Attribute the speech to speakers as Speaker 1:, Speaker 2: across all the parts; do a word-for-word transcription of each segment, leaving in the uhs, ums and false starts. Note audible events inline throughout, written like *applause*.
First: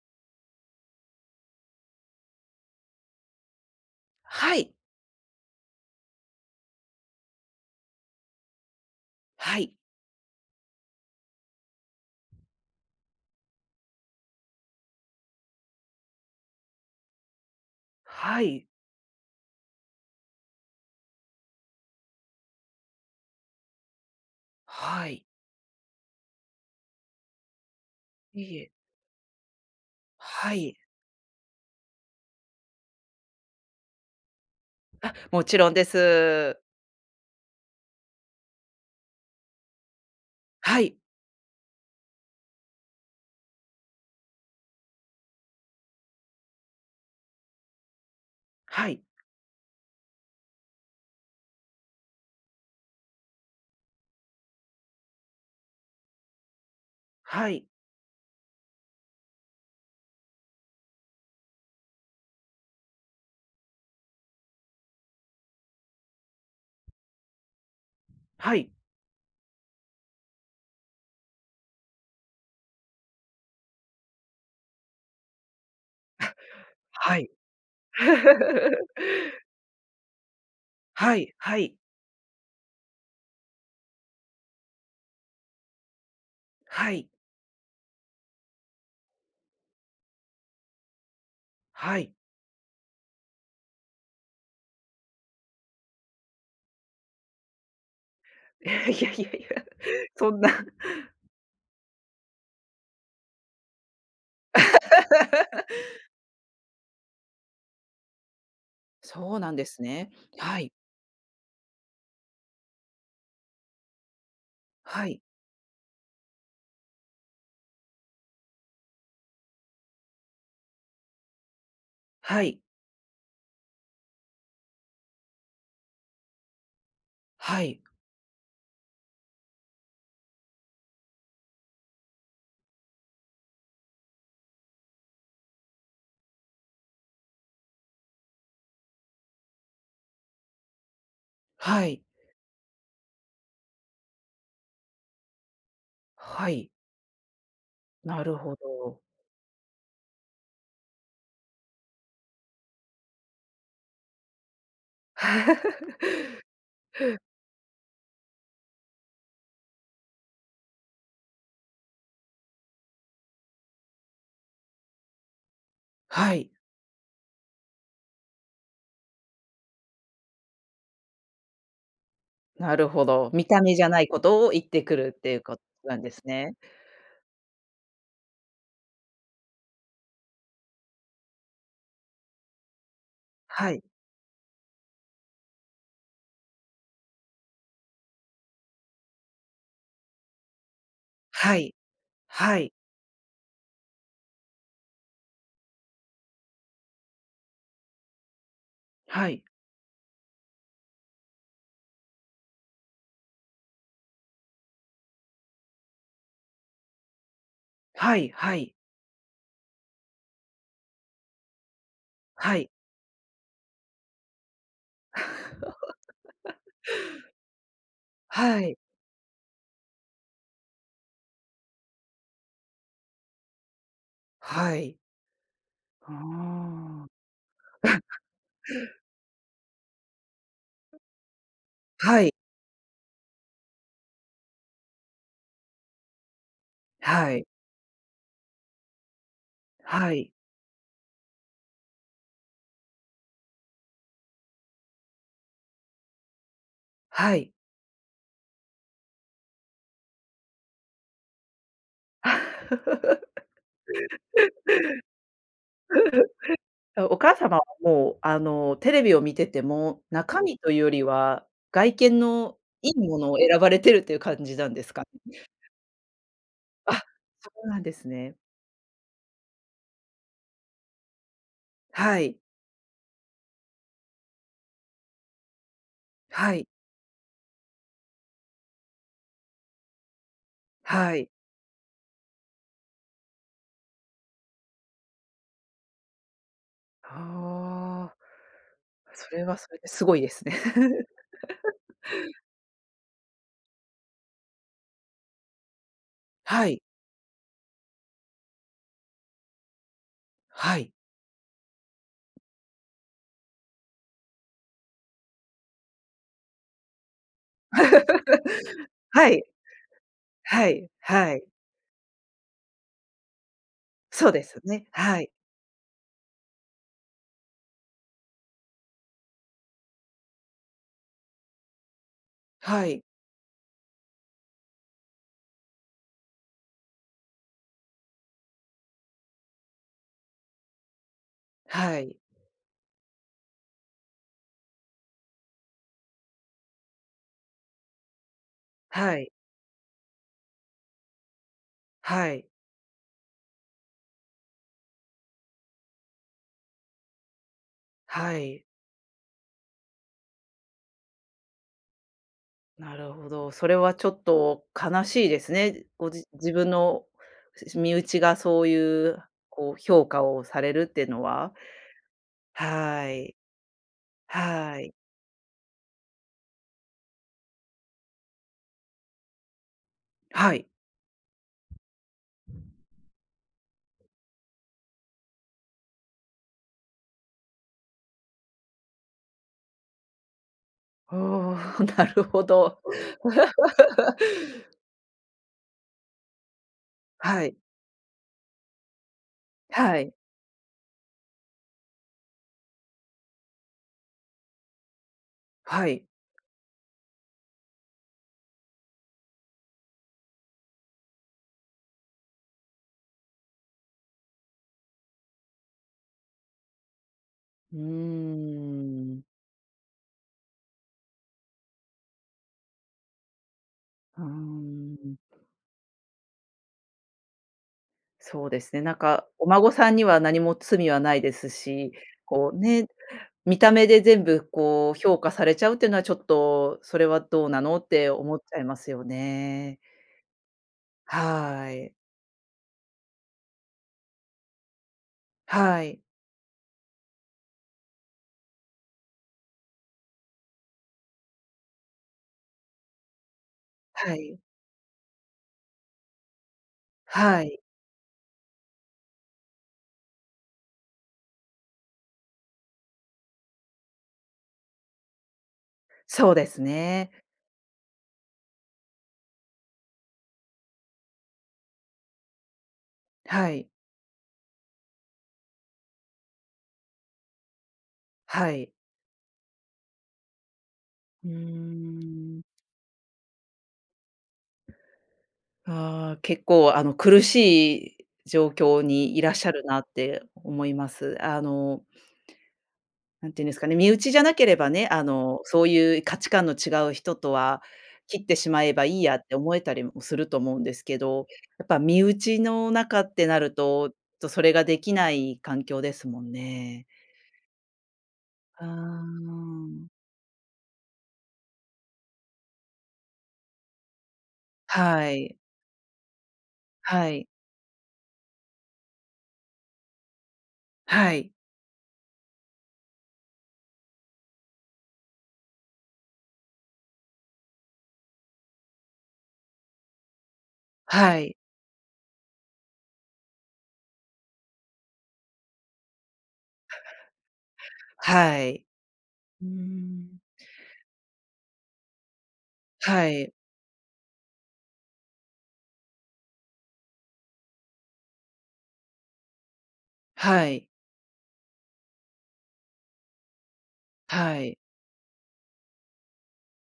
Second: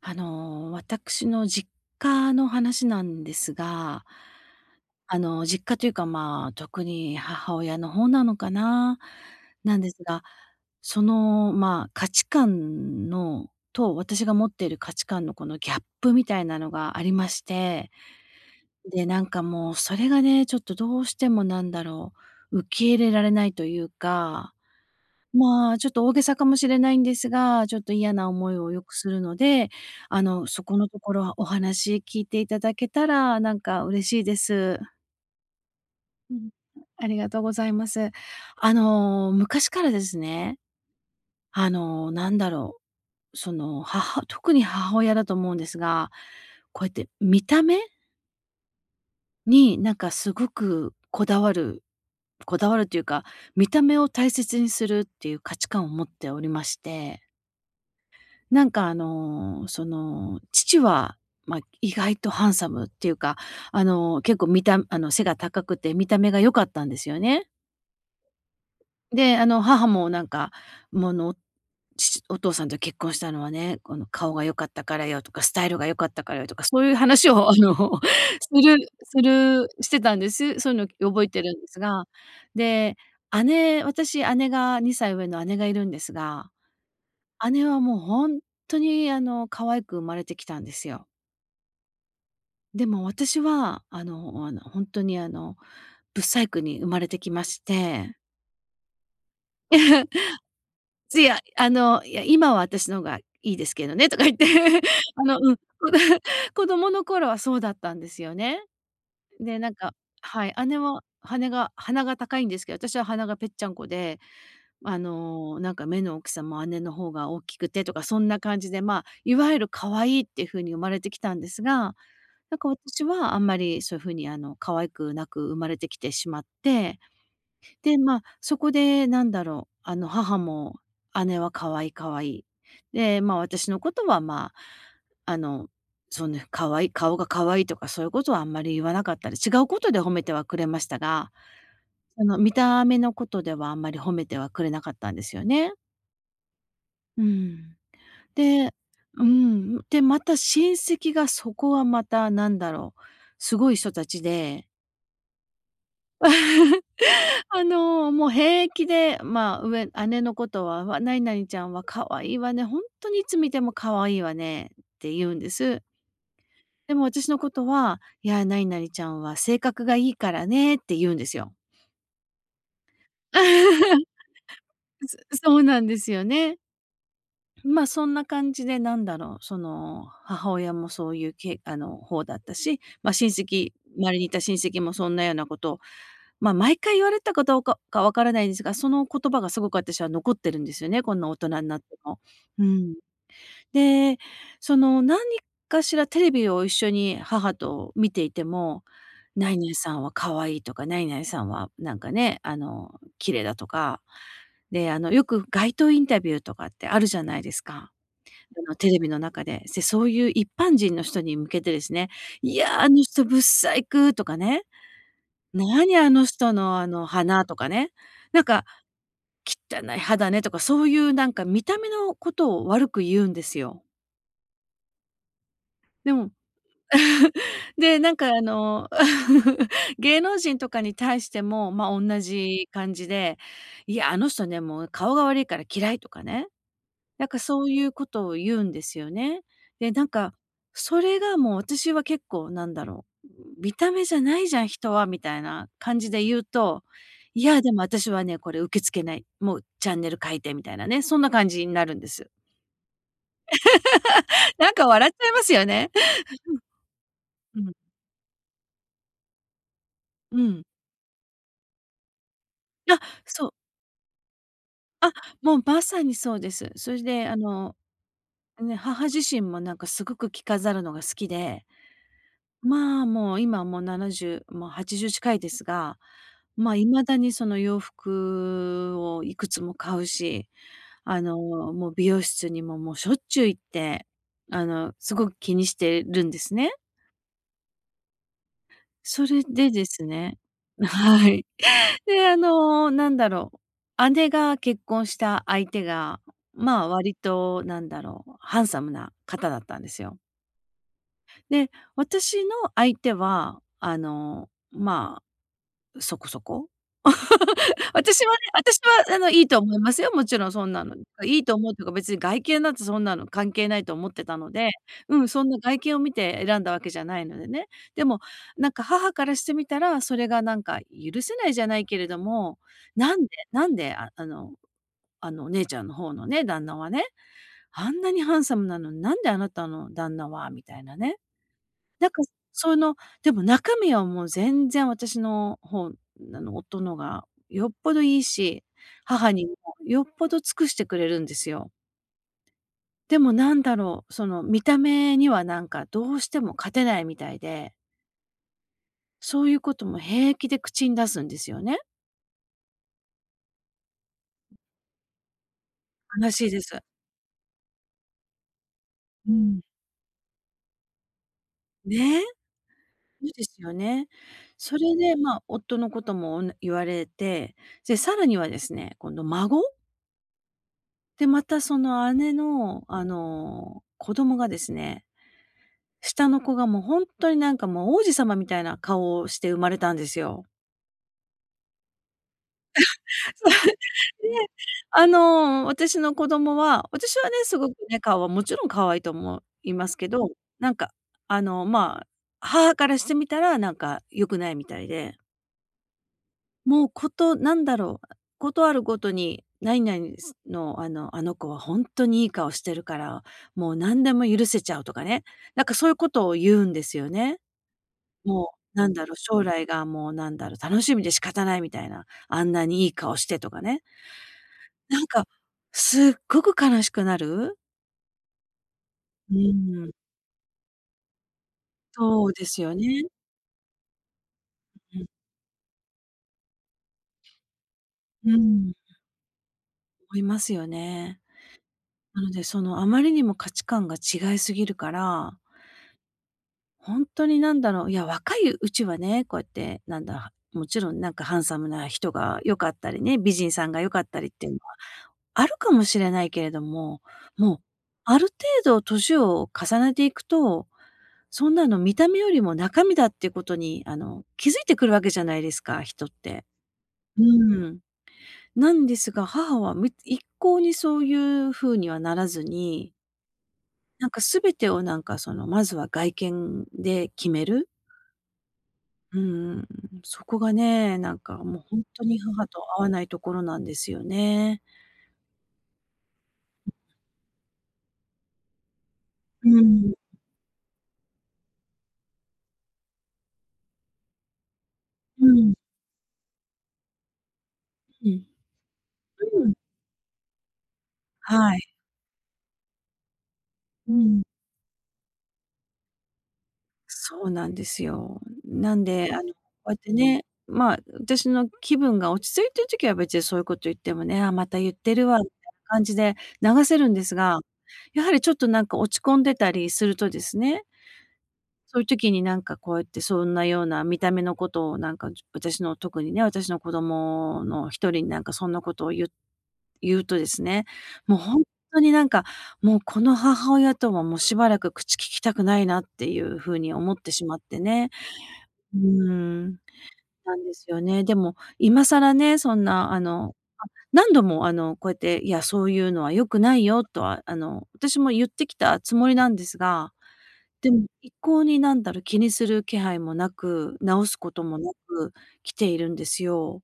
Speaker 1: あの、私の実家の話なんですが、
Speaker 2: はい。
Speaker 1: あの、実家というか、まあ、特に母親の方なのかな、
Speaker 2: はい。
Speaker 1: なんですが、その、まあ、価値観のと私が持っている価値観のこのギャップみたいなのがありまして、
Speaker 2: はい。
Speaker 1: で、なんかもうそれがね、ちょっとどうしてもなんだろう、受け入れられないというか、
Speaker 2: はい。
Speaker 1: まあ、ちょっと大げさかもしれないんですが、ちょっと嫌な
Speaker 2: いえ
Speaker 1: 思
Speaker 2: い
Speaker 1: いを
Speaker 2: え。
Speaker 1: よくするので、あの、
Speaker 2: は
Speaker 1: そ
Speaker 2: い。
Speaker 1: このところはお話聞いていただけたら、なんか嬉しいです。
Speaker 2: もちろんで
Speaker 1: うん。
Speaker 2: す。
Speaker 1: ありがとうございます。あの、昔からですね、
Speaker 2: はい。
Speaker 1: あの、なんだろう、その、母特に母親だと思うんですが、こうやって見た目
Speaker 2: はい。
Speaker 1: になんかすごくこだわる、こだわるというか、見た目を大切にするっていう価値観を持っておりまして。
Speaker 2: はい。
Speaker 1: なんかあの、その、父は、まあ、意外とハンサムっていうか、あの、結構見たあの、背が高くて見た目が良かったんですよね。
Speaker 2: はい。
Speaker 1: で、あの、母もなんか、もうあの父お父さんと結婚したのはね、この「顔が良かったからよ」とか「スタイルが良かったからよ」とか、そういう
Speaker 2: は
Speaker 1: 話
Speaker 2: い。
Speaker 1: をあの *laughs*、するす
Speaker 2: *laughs*
Speaker 1: るしてたんです。そういうの
Speaker 2: は
Speaker 1: 覚え
Speaker 2: い
Speaker 1: てる
Speaker 2: は
Speaker 1: んで
Speaker 2: い
Speaker 1: すが。で、姉私姉がにさい上の姉がいるんですが、
Speaker 2: はい
Speaker 1: 姉はもう本当に、あの、可愛く生まれてきたんですよ。
Speaker 2: はい。
Speaker 1: でも私は、あのあの、本当に、あの、不細工に生まれてきまして。
Speaker 2: *laughs* いやいやいや、
Speaker 1: *laughs*
Speaker 2: そんな。
Speaker 1: いやあの、いや、今は私の方がいいですけどねとか言って、*laughs* あの、うん、子
Speaker 2: *laughs*
Speaker 1: *laughs* 子供の頃はそうだったんですよね。
Speaker 2: そうなん
Speaker 1: で、
Speaker 2: で
Speaker 1: なん
Speaker 2: す
Speaker 1: か、
Speaker 2: ね。
Speaker 1: はい、
Speaker 2: はい。
Speaker 1: 姉は羽が鼻が高いんですけど、私は鼻がぺっちゃんこで、あ
Speaker 2: はい
Speaker 1: の、なんか目の大きさも姉の方が大きくてとか、そんな感じで、まあ、いわゆる可愛いっていう風に生まれてきたんですが、
Speaker 2: は
Speaker 1: なん
Speaker 2: い
Speaker 1: か私はあんまりそういう風にあの可愛くなく生まれてきてしまって、
Speaker 2: はい
Speaker 1: で、まあ、そこでなんだろう、あの、母も姉は可愛い可愛い。で、まあ、私のことは、まあ、あの、そんな可愛い顔が可愛いとかそういうことはあんまり言わなかったり、違うことで褒めてはくれましたが、
Speaker 2: はい
Speaker 1: あの、見た目のことではあんまり褒めてはくれなかったんですよね。
Speaker 2: はい。
Speaker 1: うん。
Speaker 2: なるほ
Speaker 1: で、
Speaker 2: ど。
Speaker 1: うん、で、また親戚が、そこはまたなんだろう、すごい人たちで
Speaker 2: *laughs*
Speaker 1: *laughs* あの、もう平気で、まあ、上姉のことは「わ、何々ちゃんは可愛いわね、本当にいつ見ても可愛いわね」って言うんです。
Speaker 2: はい、
Speaker 1: でも私のことは「いや、何々ちゃんは性格がいいからね」って言うんですよ。
Speaker 2: なるほど。見た目じゃな
Speaker 1: *laughs*
Speaker 2: いことを言ってくるってい
Speaker 1: そ
Speaker 2: うこ
Speaker 1: そ
Speaker 2: と
Speaker 1: うなん
Speaker 2: な
Speaker 1: で
Speaker 2: んで
Speaker 1: すよ
Speaker 2: すね。
Speaker 1: ね。ま、そんな感じでなんだろう、その、母親もそういうけあの、方だったし、ま、親
Speaker 2: は
Speaker 1: 戚
Speaker 2: い。
Speaker 1: 周りにいた親戚もそんなようなことを、ま、毎回言われたかどうかかわからないんですが、その言葉がすごく私は残ってるんですよね、こんな大人
Speaker 2: は
Speaker 1: に
Speaker 2: い。
Speaker 1: なっても。
Speaker 2: は
Speaker 1: う
Speaker 2: い、
Speaker 1: ん。で、その、何かしらテレビを一緒に母と見ていても、
Speaker 2: はい、
Speaker 1: 「ナ々さんは可愛い」とか、「ナ々さんはなんかね、あの、綺麗だ」とか、で、あの、よく街頭インタビューとかってあるじゃないですか。
Speaker 2: はい、は
Speaker 1: あの、
Speaker 2: い、
Speaker 1: テレビの中で、でそういう一般人の人に向けてですね、「い
Speaker 2: はい。
Speaker 1: や、あの人ぶっさいく」とかね、
Speaker 2: *laughs*
Speaker 1: 「何あの人のあの鼻」とかね、なん
Speaker 2: は
Speaker 1: か、
Speaker 2: い、
Speaker 1: 「汚い歯だね」とか、そういうなんか見た目のことを悪く言うんですよ。
Speaker 2: はい。う
Speaker 1: で
Speaker 2: ー
Speaker 1: も
Speaker 2: ん
Speaker 1: で、なん
Speaker 2: *laughs*。
Speaker 1: かあの、*laughs* 芸能人とかに対しても、ま、あ同
Speaker 2: はい、
Speaker 1: じ感じで、「いや、あの人ね、もう顔が悪いから嫌い」とかね、なん
Speaker 2: は
Speaker 1: か
Speaker 2: い、
Speaker 1: そういうことを言うんですよね。で、なん
Speaker 2: はい、
Speaker 1: か、それがもう私は結構なんだろう、見た目じゃないじゃん、人はみたいな感じで言うと、
Speaker 2: は
Speaker 1: い
Speaker 2: い。
Speaker 1: や、でも私はね、これ受け付けない。もうチャンネル変えてみたいなね、そんな感じになるんです。
Speaker 2: *laughs*
Speaker 1: *laughs* なんか笑っちゃいますよね。*laughs*
Speaker 2: お母様
Speaker 1: う
Speaker 2: は
Speaker 1: ん。
Speaker 2: もう、あの、テレビを見てても、中
Speaker 1: う
Speaker 2: 身
Speaker 1: ん。
Speaker 2: というよりは、外見のいい
Speaker 1: あ、
Speaker 2: ものを
Speaker 1: そう。
Speaker 2: 選ばれてるっていう感じなんですか
Speaker 1: あ、
Speaker 2: ね？
Speaker 1: もうまさにそうです。
Speaker 2: *laughs*
Speaker 1: そ
Speaker 2: あ、
Speaker 1: れであ
Speaker 2: そう
Speaker 1: の、
Speaker 2: なんですね。
Speaker 1: ね、母自身もなんかすごく着飾るのが好きで、
Speaker 2: はい、
Speaker 1: まあ、もう今もうななじゅう、もうはちじゅう近いですが、
Speaker 2: はい、
Speaker 1: まあ、未だにその洋服をいくつも買うし、
Speaker 2: は
Speaker 1: あ
Speaker 2: い。
Speaker 1: の、もう美容室にももうしょっちゅう行って、あの、すごく気にしてるんですね。
Speaker 2: ああ、
Speaker 1: そ
Speaker 2: そ
Speaker 1: れ
Speaker 2: れはそ
Speaker 1: で
Speaker 2: れ
Speaker 1: で
Speaker 2: です
Speaker 1: す
Speaker 2: ごいで
Speaker 1: ね
Speaker 2: すね。
Speaker 1: *laughs* は
Speaker 2: *laughs*
Speaker 1: い。で、あの、なんだろう、姉が結婚した相手が、
Speaker 2: はい、
Speaker 1: まあ、割となんだろう、ハンサムな方だったんですよ。
Speaker 2: はい。
Speaker 1: で、私の相手は、あの、まあ、そこそこ。*laughs* 私はね、私
Speaker 2: *laughs*
Speaker 1: はあ
Speaker 2: は
Speaker 1: の、い
Speaker 2: い。
Speaker 1: いと思いますよ、もちろんそ
Speaker 2: は
Speaker 1: んな
Speaker 2: い、
Speaker 1: の。
Speaker 2: は
Speaker 1: い
Speaker 2: い。
Speaker 1: いと思うというか、別に外見なんてそんなの関係ないと思って
Speaker 2: そう
Speaker 1: た
Speaker 2: で
Speaker 1: の
Speaker 2: す
Speaker 1: で、
Speaker 2: ね。
Speaker 1: う
Speaker 2: は
Speaker 1: ん、
Speaker 2: い。
Speaker 1: そんな外見を見て選んだわけじゃないのでね。でも、なんか母からしてみたら、それがなんか許せないじゃないけれども、
Speaker 2: はい。
Speaker 1: なんでなんで、ああのあの、お姉ちゃんの方のね、旦那はね、あんなにハンサムなのに、なんであなたの旦那はみたいなね。
Speaker 2: は
Speaker 1: なん
Speaker 2: い。
Speaker 1: か、その、でも中身はもう全然私のほあの、夫のがよっぽどいいし、
Speaker 2: はい。
Speaker 1: 母にもよっぽど尽くしてくれるんですよ。
Speaker 2: はい。
Speaker 1: でもなんだろう、その見た目にはなんかどうしても勝てないみたいで、
Speaker 2: はい。
Speaker 1: そういうことも平気で口に出すんですよね。
Speaker 2: なるほど。それはちょっと悲しいですね。ごじ
Speaker 1: 悲しい
Speaker 2: 自
Speaker 1: で
Speaker 2: 分
Speaker 1: す。
Speaker 2: のし身内がそういう
Speaker 1: うん。
Speaker 2: こう評価をされるっていうのは。
Speaker 1: ね、
Speaker 2: は
Speaker 1: そう
Speaker 2: い。
Speaker 1: ですよね。そ
Speaker 2: はい。
Speaker 1: れで、まあ、夫のこともおん言われて、で、さらにはですね、今度孫？
Speaker 2: はい。
Speaker 1: で、またその姉の、あの、子供がですね、下の子がもう本当になんかもう王子様みたいな顔をして生まれたんですよ。
Speaker 2: *laughs* おお、*laughs* なるほど。*laughs*
Speaker 1: *laughs* それで、あの、私の子供は、私はね、
Speaker 2: はい。
Speaker 1: すごくね、顔はもちろん可愛いと思います
Speaker 2: は
Speaker 1: け
Speaker 2: い。
Speaker 1: ど、なんか、あの、まあ、母からしてみたらなんか良くないみたいで。
Speaker 2: はい。
Speaker 1: もうことなんだろう、ことあるごとに「何々ですの、あの、あの子は本当にいい顔してるから、もう何でも許せちゃう」とかね、なんかそういうことを言うんですよね。
Speaker 2: うー
Speaker 1: もうなんだろう、
Speaker 2: ん。
Speaker 1: 将来がもうなんだろう、楽しみで仕方ないみたいな、あんなにいい顔してとかね。
Speaker 2: うー
Speaker 1: なん
Speaker 2: ん。
Speaker 1: か、すっごく悲しくなる。
Speaker 2: そうですね、なんか、
Speaker 1: う
Speaker 2: お孫
Speaker 1: ー
Speaker 2: さ
Speaker 1: ん、
Speaker 2: んには何も罪はないですし、
Speaker 1: そうで
Speaker 2: こう
Speaker 1: すよ
Speaker 2: ね、
Speaker 1: ね。
Speaker 2: 見た目で全部こう
Speaker 1: う
Speaker 2: 評価されちゃうっていうのはちょっと、それはどうなのって
Speaker 1: ん、
Speaker 2: 思
Speaker 1: う
Speaker 2: っちゃい
Speaker 1: ん、
Speaker 2: ますよね。
Speaker 1: 思いますよね。
Speaker 2: はい。
Speaker 1: なのでそのあまりにも価値観が違いすぎるから、
Speaker 2: はい。
Speaker 1: 本当になんだろう、いや、若いうちはね、こうやって、なんだ、もちろんなんかハンサムな人が良かったりね、美人さんが良かっ
Speaker 2: は
Speaker 1: たりっ
Speaker 2: い。
Speaker 1: ていうのはあるかもしれないけれども、
Speaker 2: は
Speaker 1: もう
Speaker 2: い。
Speaker 1: ある程度年を重ねていくと、そんなの見た目よりも中身だっていうことに、あの、気づいてくるわけじゃないですか、人っ
Speaker 2: そう
Speaker 1: て。
Speaker 2: ですね。
Speaker 1: うん。なんですが、母はみ一向にそういう風にはならずに、
Speaker 2: はい。
Speaker 1: なんか全てをなんかその、まずは外見で決める。
Speaker 2: はい。
Speaker 1: うん、そこがね、なん
Speaker 2: う
Speaker 1: かもう
Speaker 2: ー
Speaker 1: ほんとに母
Speaker 2: ん。
Speaker 1: と合わないところなんですよね。
Speaker 2: ああ、結構あの苦しい状況にいらっし
Speaker 1: う
Speaker 2: ゃるなっ
Speaker 1: ん、
Speaker 2: て思います。あのなんていうんですかね、身内じゃなければね、あ
Speaker 1: う
Speaker 2: の、
Speaker 1: ん、
Speaker 2: そういう価値観の違う人とは
Speaker 1: う
Speaker 2: 切っ
Speaker 1: ん、
Speaker 2: てしまえばいいやって
Speaker 1: うん、
Speaker 2: 思えたりもすると思うんですけど、
Speaker 1: は
Speaker 2: やっ
Speaker 1: い。
Speaker 2: ぱ身内の中ってなると、
Speaker 1: うん、
Speaker 2: とそれができない環境ですもんね。
Speaker 1: そうなんですよ。
Speaker 2: あ
Speaker 1: なんで、あの、こ
Speaker 2: あ。
Speaker 1: うやってね、まあ、私の気分が落ち着いてる時は別にそういうこと言ってもね、「あ、また言ってる
Speaker 2: は
Speaker 1: わ」みた
Speaker 2: い。
Speaker 1: いな感じで流せるんで
Speaker 2: は
Speaker 1: す
Speaker 2: い。
Speaker 1: が、やはりちょっとなんか落ち込んでたりするとですね、
Speaker 2: はい。
Speaker 1: そういう時になんかこうやってそんなような見た目のことをなんか、じ私の特にね、私の子供の一人になんかそんなことを言う言うとですね、も
Speaker 2: は
Speaker 1: う
Speaker 2: い。
Speaker 1: ほんとになんか、もうこの母親とはもうしばらく口聞きたくないなっていう風に思ってしまってね。
Speaker 2: はい。
Speaker 1: うー
Speaker 2: う
Speaker 1: ん、
Speaker 2: ーん。
Speaker 1: なんですよね。でも、今更ね、そんなあ
Speaker 2: はい。
Speaker 1: の、何度もあの、こうやって「いや、そういうのは良くないよ」とはあの、私も言ってきたつもりなんですが、
Speaker 2: はい。
Speaker 1: でも、一向になんだろう、気にする気配もなく、直すこ
Speaker 2: は
Speaker 1: とも
Speaker 2: い。
Speaker 1: なく来ているんですよ。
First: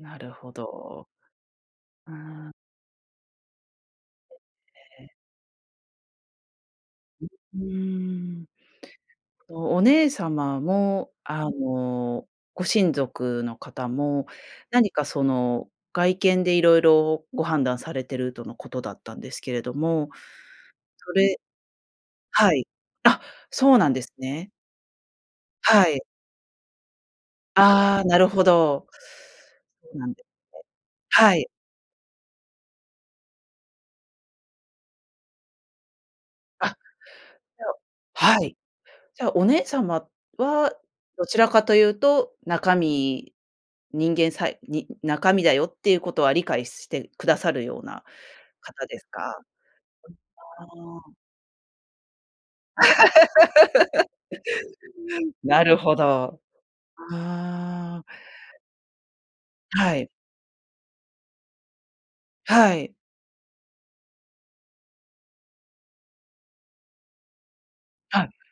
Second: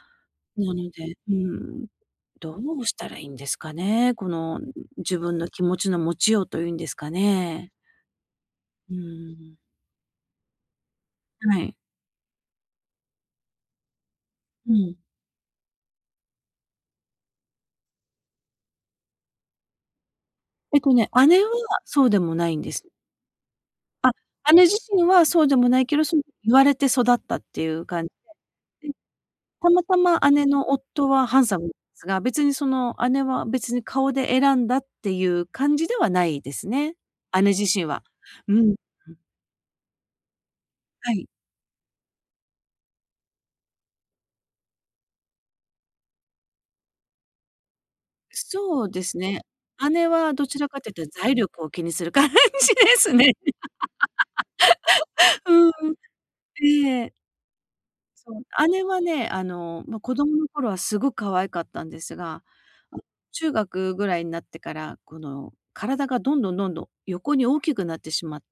Speaker 2: なるほ
Speaker 1: なの
Speaker 2: ど。
Speaker 1: でうん、
Speaker 2: うーん。
Speaker 1: どうしたらいいんですかね？この
Speaker 2: ええ。
Speaker 1: 自分の気持ちの持ちようというんですか
Speaker 2: うー
Speaker 1: ね。
Speaker 2: ん。
Speaker 1: うーん。
Speaker 2: お姉姉様も、あ
Speaker 1: はい。
Speaker 2: の、ご親族の方も、
Speaker 1: う
Speaker 2: 何
Speaker 1: ん。
Speaker 2: かその、外見でいろいろご判断されてるとのことだったんですけれども、
Speaker 1: えっとね、
Speaker 2: それ
Speaker 1: 姉はそうでもな
Speaker 2: は
Speaker 1: いん
Speaker 2: い。
Speaker 1: です。
Speaker 2: あ、そうなんですね。
Speaker 1: 姉自身はそうでもない
Speaker 2: は
Speaker 1: け
Speaker 2: い。
Speaker 1: ど、そう言われて育ったっていう
Speaker 2: ああ、
Speaker 1: 感じ
Speaker 2: なる
Speaker 1: で。
Speaker 2: ほど。
Speaker 1: たま
Speaker 2: そ
Speaker 1: た
Speaker 2: うなん
Speaker 1: ま
Speaker 2: で
Speaker 1: 姉の夫は
Speaker 2: は
Speaker 1: ハ
Speaker 2: い。
Speaker 1: ンサムですが、別にその姉は別に顔で選んだっていう感じではないで
Speaker 2: あ、
Speaker 1: す
Speaker 2: じ
Speaker 1: ね。姉自
Speaker 2: ゃ
Speaker 1: 身は。
Speaker 2: あは
Speaker 1: う
Speaker 2: い。
Speaker 1: ん。
Speaker 2: じゃあお姉様は、
Speaker 1: は
Speaker 2: ど
Speaker 1: い。
Speaker 2: ちらかというと、中身人間さいに中身だよっていうことは理解してくださるような
Speaker 1: そ
Speaker 2: 方
Speaker 1: う
Speaker 2: で
Speaker 1: で
Speaker 2: す
Speaker 1: すね。
Speaker 2: か？
Speaker 1: 姉はどち
Speaker 2: あ
Speaker 1: らかというと
Speaker 2: あ。
Speaker 1: 財力を気にする感じですね。*laughs*
Speaker 2: な
Speaker 1: う
Speaker 2: る
Speaker 1: ん。
Speaker 2: ほど。
Speaker 1: ええ。
Speaker 2: ああ。
Speaker 1: そう。姉はね、あの、
Speaker 2: は
Speaker 1: ま、
Speaker 2: い。
Speaker 1: 子供の頃はすごく可愛かったんですが、
Speaker 2: はい。
Speaker 1: あ、中学ぐらいになってから、この体がどんどんどんどん横に大きくなって
Speaker 2: は
Speaker 1: し
Speaker 2: い。
Speaker 1: まって、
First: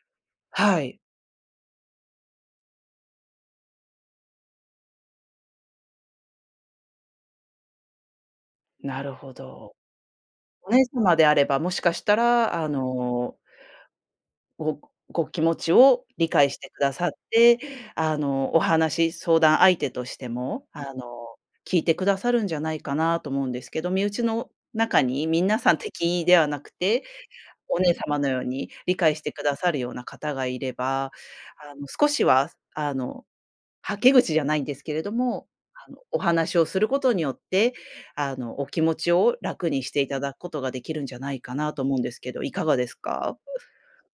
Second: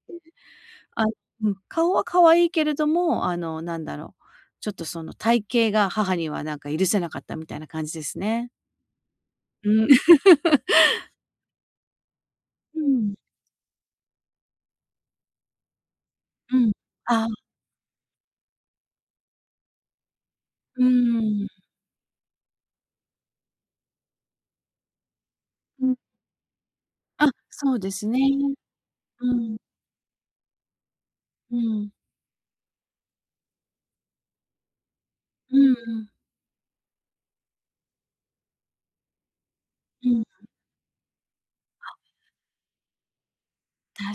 Speaker 2: はい。
Speaker 1: あ、うん、顔は可愛いけれども、あの、なんだろう、ちょっとその体型が母にはなんか許せなかったみたいな感じですね。
Speaker 2: なるほ
Speaker 1: う
Speaker 2: ど。
Speaker 1: ん。*laughs*
Speaker 2: お姉様であれば、もしかしたら、あ
Speaker 1: うん。
Speaker 2: の、ごご気持ちを理解し
Speaker 1: う
Speaker 2: て
Speaker 1: ん。
Speaker 2: くださっ
Speaker 1: あ、
Speaker 2: て、あの、お話相談相手としても、あ
Speaker 1: う
Speaker 2: の、
Speaker 1: ーん。
Speaker 2: 聞いてくださるんじゃないかなと思うんですけど、身内の中に皆さん
Speaker 1: うん。
Speaker 2: 敵ではなくて、
Speaker 1: あ、そ
Speaker 2: お
Speaker 1: うで
Speaker 2: 姉
Speaker 1: す
Speaker 2: 様
Speaker 1: ね。
Speaker 2: のよう
Speaker 1: うん。
Speaker 2: に理解してくださるような方がいれば、
Speaker 1: う
Speaker 2: あの、
Speaker 1: ん。
Speaker 2: 少しは、あのはけ口じゃないんですけれども、
Speaker 1: うん
Speaker 2: あの、
Speaker 1: うん。
Speaker 2: お話をすることによって、あの、お気持ちを楽にしてい
Speaker 1: う
Speaker 2: た
Speaker 1: ん。
Speaker 2: だくことができるんじゃないかなと思うんですけど、いかがですか？
Speaker 1: 確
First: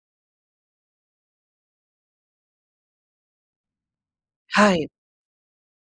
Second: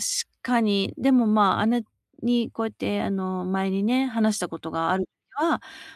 Speaker 1: かに。でも、まあ、姉にこうやって、あの、前にね、話したこと
Speaker 2: はい、
Speaker 1: がある時は、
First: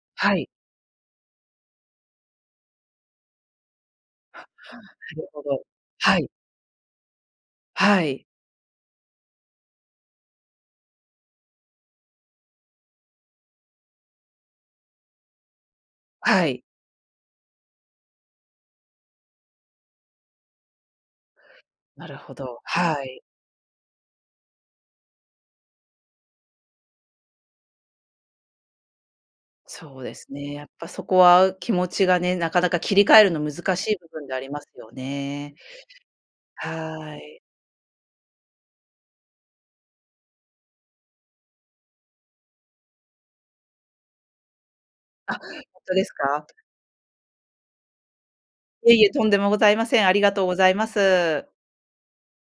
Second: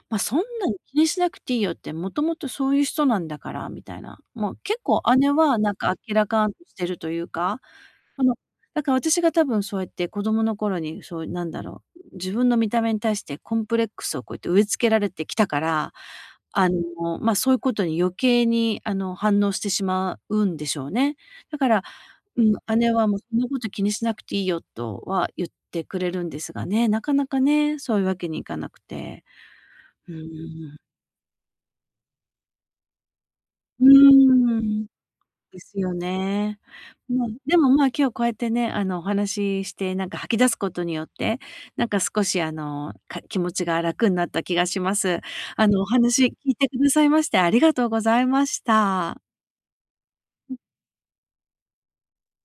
Speaker 1: まあ、
Speaker 2: は
Speaker 1: そん
Speaker 2: い、
Speaker 1: なに気にしなくていいよって、もともとそういう人なんだからみたいな。もう結構
Speaker 2: なる
Speaker 1: 姉
Speaker 2: ほ
Speaker 1: は
Speaker 2: ど。
Speaker 1: なんか明
Speaker 2: は
Speaker 1: ら
Speaker 2: い、
Speaker 1: かんとしてるというか、
Speaker 2: は
Speaker 1: あ
Speaker 2: い、
Speaker 1: の、だから私が多分そうやって子供の頃に、そうなんだろう、自分の見た目に対してコンプレックスをこうやって植え付けられてきたから、
Speaker 2: はい。
Speaker 1: あの、まあ、そういうことに余計に、あの、反応してしまうんでしょうね。だから
Speaker 2: なるほ
Speaker 1: う
Speaker 2: ど、
Speaker 1: ん、姉
Speaker 2: は
Speaker 1: はもう
Speaker 2: い。
Speaker 1: そんなこと気にしなくていいよとは言ってくれるんですがね、なかなかね、そういうわけにいかなくて。
Speaker 2: そう
Speaker 1: う
Speaker 2: で
Speaker 1: ー
Speaker 2: すね、やっ
Speaker 1: ん。
Speaker 2: ぱそこは気持ちがね、なかなか切り替えるの難
Speaker 1: う
Speaker 2: しい部分でありま
Speaker 1: ー
Speaker 2: す
Speaker 1: ん。
Speaker 2: よね。
Speaker 1: ですよね。
Speaker 2: は
Speaker 1: まあ、
Speaker 2: い。
Speaker 1: でも、まあ、今日こうやってね、あの、お話しして、なんか吐き出すことによって、なんか少しあの、か気持ちが楽になった気がします。
Speaker 2: あ、本
Speaker 1: あの、お
Speaker 2: 当です
Speaker 1: 話聞
Speaker 2: か？
Speaker 1: いてくださいましてありがとうございまし
Speaker 2: いえいえ、
Speaker 1: た。
Speaker 2: とんでもございません。ありがとうございます。